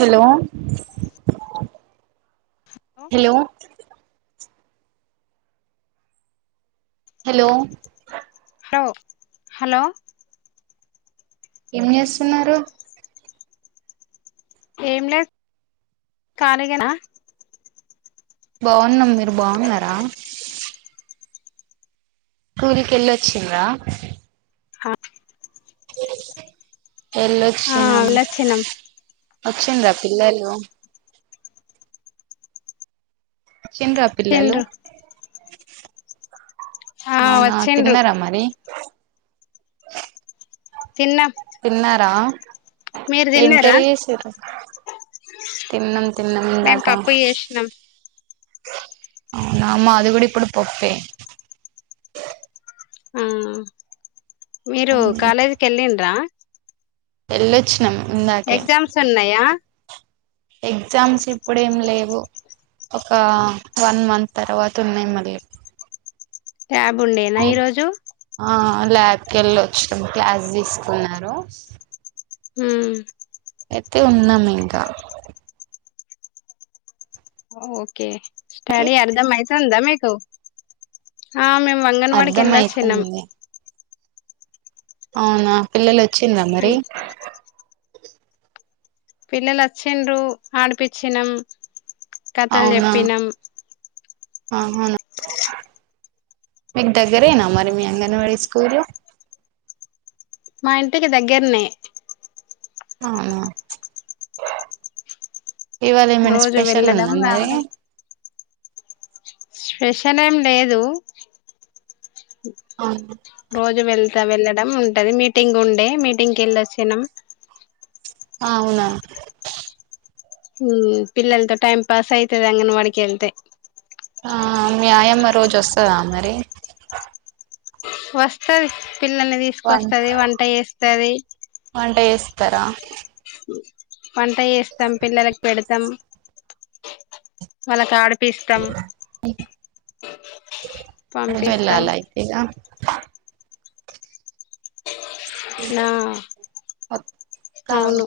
Hello hello hello hello hello ఏం చేస్తున్నారు ఏం లేదు కాలిగనా బాగున్నాం మీరు బాగున్నారా టూర్ కి కెల్ వచ్చింద్రా అ అ ఆ ఎలొవచ్చి వెళ్ళొచ్చినాం వచ్చింద పిల్లలు వచ్చిండ్రా పిల్లలు తిండ్రు ఆ అవునా వచ్చిండ్రు తిన్నారమ్మరి తిన్నాం తిన్నారా మీరు ఎం తిన్నారా కర్రీ చేసిండ్రు తినం మేం పప్పు చేసినాం అవునామ అది కూడాడి ఇప్పుడు పప్పే ఆ మీరు కాలేజీకి వెళ్ళండ్రా వెళ్ళొచ్చినము ఎగ్జామ్స్ ఉన్నాయా ఎగ్జామ్స్ ఇప్పుడేం లేవు ఒక వన్ మంత్ తర్వాత ఉన్నాయి మళ్ళీ క్యాబ్ ఉండేనా మీ ఈరోజు ఆ ల్యాబ్కి వెళ్ళ వచ్చు క్లాస్ తీసుకున్నారు హ అయితే ఉన్నాం ఇంకా ఓకే స్టాడ అర్ధ మైస అందా మ అంగన్వాడికి అర్థం ఎంద చిహ్నం అయితుంది అవునా పిలల వచ్చిందా మరి పిల్లలు వచ్చిండ్రు ఆడిపిచ్చినాం కథలు చెప్పినాం ఆ అవునా మీకు దగ్గరేనా మరి మీ అంగన్వాడీ స్కూలు మా ఇంటికి దగ్గరనే అవునా ఇవాళ ఏమైనా రోజు స్పెషల్ వెళ్ళడం ఉందా మరి రావడం స్పెషన్ ఏం లేదు అవునా రోజు వెళ్త ఇ వెళ్ళడం ఉంటది మీటింగ్ ఉండే మీటింగ్కి వెళ్ళచ్చినం ఆ అవునా హ పిల్లలతో టైమ్ పాస్ అయితది అంగన్ వాడికిళ్తే ఆ మీ ఆయమ్మ రోజు వస్తందా మరి వస్తది పిల్లల్ని వం తీసుకొస్తంది వంట చేస్తది వంట చేస్తారా వాంట చేస్తాం పిల్లలకు పెడతాం వాలు కాడా అది ఎట్లా పంపిస్తాం అయితే నా కాదు అవును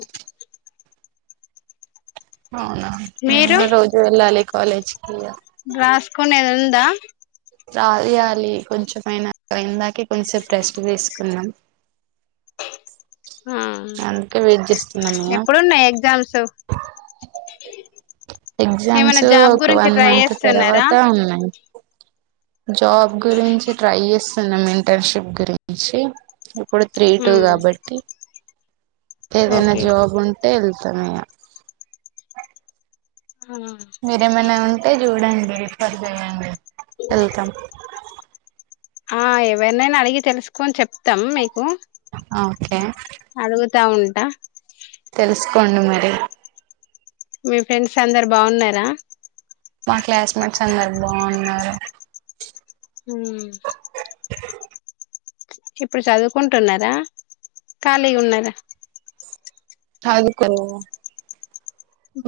అవునా మేం గూ రోజూ వెళ్ళాలి కాలేజ్ గ్రాస్కనేద్ ఉం దా రాయాలి కొంచెంమైనా అందాక కొంచసేపు రెస్ట్ తీసుకున్నాం ఆ అందుకే వెయిట్ చేస్తున్నమ్ ఇగ, ఎప్పుడున్నాయి ఎగ్జామ్స్ ఏమైనా ఎగ్జామ్స్ జాబ్ ఒక గురించి వన్ ట్రై మంత్ చేస్తున్నారా తర్వాత జాబ్ గురించి ట్రై చేస్తున్నాం ఇంటర్న్షిప్ గురించి ఇప్పు త్రీ టూ ఉమ్ కాబట్టి ఏదేనా ఓకే జాబ్ ఉంటా ఎల్ త్తమ మీరేమైనా ఉంటే చూడండి రిఫర్ చేయండి వెల్తమ్ ఆ ఎవరినైనా అడిగి తెలుసుకుని చెప్తాం మీకు అ వా ఉంటా కొన్న మరి మీ ఫ్రెండ్స్ అందరు బాగున్నారా మా క్లాస్మేట్స్ అందరు బాగున్నారు మ్ [inaudible] ఇప్పుడు చదువుకుంటున్నారా ఖాళీ ఉన్నారా అదుకో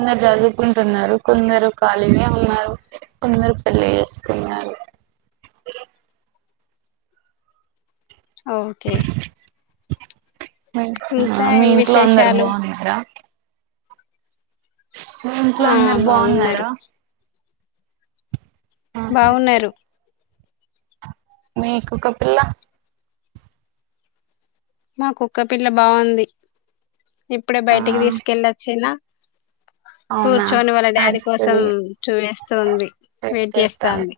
మజదు కుంటున్నారు కొందరు కాలిగా ఉన్నారు కొందరు పెళ్లి చేసుకున్నారు. ఓకే ఇంకా మీ ఏం ఇంట్లో అందరు విశేషాలు బాగున్నారా మా ఇంట్లో ఆ అందరు బాగున్నారు బాగున్నారా ఆహా బావున్నారు మీకు ఒక పిల్ల మా కుక్క పిల్ల బాగుంది ఇప్పుడే ఆ బయటికి తీసుకెళ్ళొచ్చిన అవునా కూర్చొని వాళ్ళ డాడీ కోసం అరుస్తది చూపేస్తుంది వెయిట్ చేస్తాంది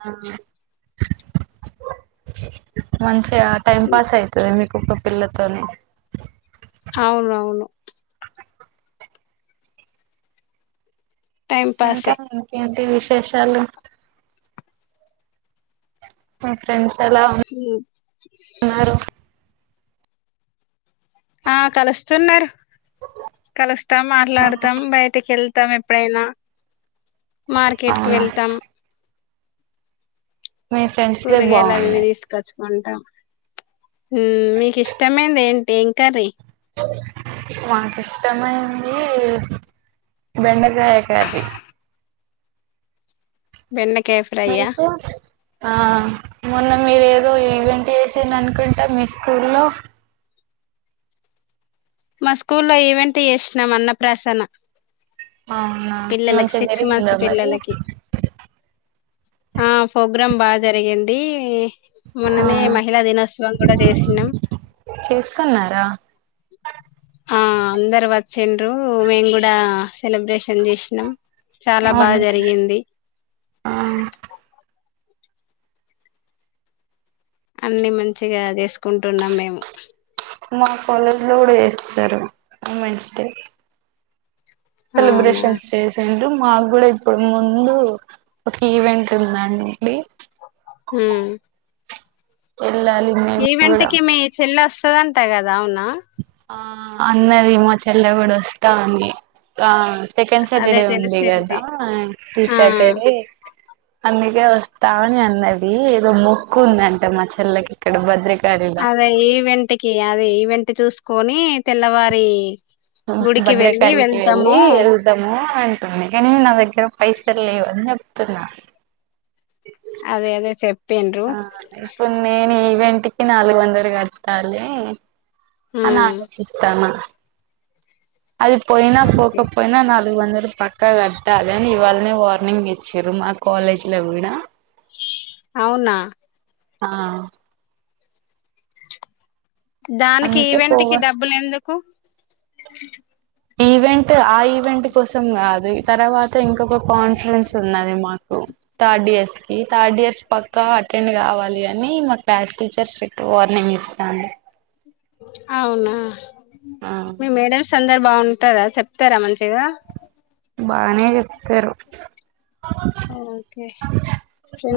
మంచి టైమ్ పాస్ అయితది మి కుక్క పిల్లతోని అవునవును టైం ఇంకా పాసే ఇంకేటి విస్ విశేషాలు ఫ్రెండ్స్ ఎలా ఉన్ ఉమ్. ఉన్నారు ఆ కలుస్తుంరు కలుస్తాం మాట్లాడుతాం బయటకి వెళ్తాం ఎ ప్పుడేనా మార్కెట్ కి అవునా వెళ్తాం మీ ఫ్రెండ్స్ దే కూరగాయలా అవి ఇవి బాగున్నాయి తీసుకొచ్చుకుంటాం ఉమ్ మీకు ఇష్టమేంది ఏంటి ఏం కర్రీ మాకు ఇష్టమైంది బెండకాయ కర్రీ వెన్నక్ మీకు ఆ మొన్న మీరు ఏదో ఈవెంట్ చేసిన్రు అనుకుంటా మీ స్కూల్లో మా స్కూల్ లో ఈవెంట్ చేసినాం అన్నప్రాసన అవునా పిల్లలకి మంచిగా సిక్స్ మంత్స్ జరిగిందా మరి పిల్లలకి ఆ ఫ భ్రం బాగ జరిగింది. మొన్ననే అవునా మహిళా దినోత్సవం గుడా చేసినాం. కున్నారా ఆ అందరు వచ్చింన్రూ మేం గుడా సెలబ్రేషన్స్ చేసినాం చాలా బాగా అవును జరిగింది. ఆ అన్ని మంచిగా చేసుకుంటున్నాం మేము మా కాలేజ్లో గుడా చేస్తరు ఉమెన్స్ డే అవునా సెలబ్రేషన్స్ చేసిండు మాకు గూడా ఇప్పుడు ముందు ఒక ఈవెంట్ ఉందండి మ్మ్. వెళ్ళాలి మేము ఈవెంట్ కూడా కి మీ చెల్ల స్ వస్తదంట కదా అవునా ఆ అన్నది మా చెల్ల గుడా వస్తాంది ఆ సెకండ్ అదే సాటర్డే ఉంది తెలిసింది కదా ఈ ఆ సాటర్డే అందుకే వస్తా అని అన్నది ఏదో మొక్కు ఉందంట మా చెల్లకి ఇక్కడ భద్రక అదే ఈవెంట్ కి అదే ఈవెంట్ చూస్ కొని తెల్లవారీ భద్రకాళీకి వెళ్ళి వెళ్తాము అని కని నా దగ్గర పైసల్ లేవు అని చెప్తున్నా అదే అదే చెప్ ఆ ఇప్పుడ్ నేన్ రెంట్ కి నాలుగు వందలు కట్టాలే ఉమ్ అనాలోచిస్తాన్నా అది పోయినా ఓకే పోకపోయినా నాలుగు వందలు ప పక్కా కట్టాలే అని ఇవాల్నే వార్నింగ్ ఇచ్చిరు మా కాలేజ్ లో గుడా అవునా ఆ దానికి అందుకే ఈవెంట్ పోవ కి డబ్బులు ఎందు కు ఈవెంట్ ఆ ఈవెంట్ కోసం కాదు తర్వాత ఇంకొక కాన్ఫరెన్స్ ఉన్నది మాకు థర్డ్ ఇయర్స్ కి, థర్డ్ ఇయర్స్ పక్క అటెండ్ కావాలి అని మా క్లాస్ టీచర్ స్ట్రిక్ట్ వార్నింగ్ ఇస్తాంది. అవునా ఆ మీ మేడంస్ అందరు బాగుంటారా చెప్తారా మంచిగా బానే చెప్తరు. ఆ ఓకే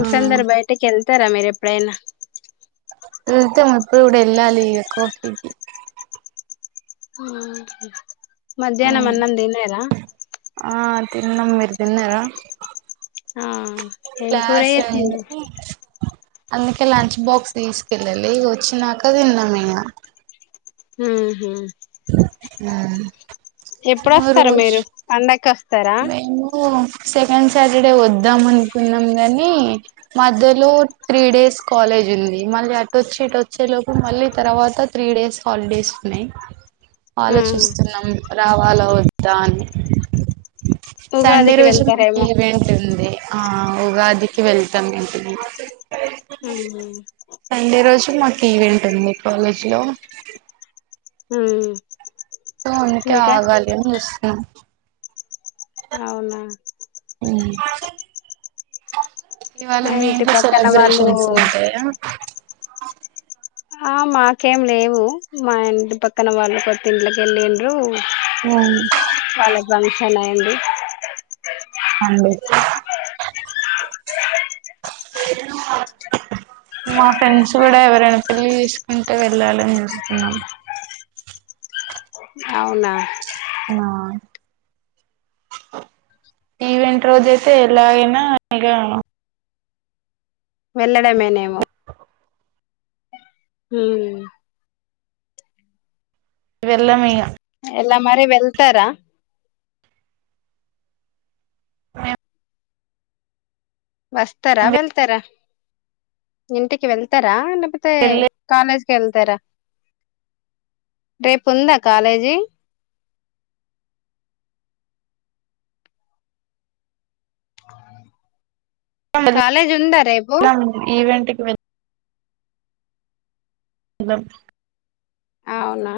ఆ అందరు బయటకి వెల్ తర మీరేప్పుడయినా వెల్తం ఇపుడు కూడా ఎలాలి ఇగ కాఫీకి ఆహా. మధ్యాహ్నం అన్నం దిన్నరా తిన్నము మీరు తిన్నరా ఆ ఎం కూర జెసిండ్రు ఉంది అందుకే లంచ్ బాక్స్ తీసుకెళ్ళాలే వచ్చినాక తిన్నామిగ. ఊ హు మ్ ఎప్పుడొస్తారు మీరు పండగ కి అ మేమూ సెకండ్ సాటర్డే వద్దాం అనుకున్నాం గాని మధ్యలో త్రీ డేస్ కాలేజ్ ఉంది మళ్ళ అటొచ్చిఇటు వచ్చే లోపు మళ్ళీ తర్వాత త్రీ డేస్ హాలిడేస్ ఉన్నయి ఉహు ఆలోచిస్తున్నాం రావాలా వద్దా అని. సండే ఉగాదికి రోజు మాకు వెళ్తారేమో ఈవెంట్ ఉంది. ఆ ఉగాదికి వెళ్తం ఇంటికి మ్ సండే రోజు హు మాకు ఈవెంట్ ఉంది కాలేజీ లో ఊ ఆ అందుకే ఆగాలి అని జూస్తున్న అవునా ఇవాళ మా మీ ఇంటి ఇంట్లో పక్కన వాళ్ళు సెలబ్రేషన్స్ ఉంటయా ఆ మాకేం లేవు మా ఇంటి పక్కన వాళ్ళు కొత్త ఇంట్లొకి ఎల్లిండ్రు వాళ్లకి [unintelligible] ఎన్న ఏంది అండి మా ఫ్రెండ్స్ కూడా ఎవరైనా పెళ్లి చేసుకుంటే వెళ్ళాలని చూస్తున్నాం అవునా ఆ ఈవెంట్ రోజు అయితే ఎలాగైనా ఇగా వెళ్ళడమేనేమో ఊ వెళ్ళమిగ ఎలా మరి వెళ్తారా మేం వస్తరా మేము వెళ్తరా ఇంటికి వెళ్తరా లె తే వెళ్ళ కాలేజ్ కెళ్తరా రేపు ఉందా కాలేజీ కాలేజ్ ఉందా రేపు వేల్ దం అవునా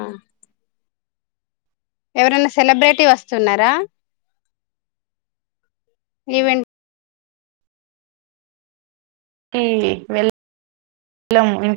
ఎవరన్నా సెలబ్రేటీ వస్తున్నారా ఈవెంట్ ఈ వెళ్లము ఇ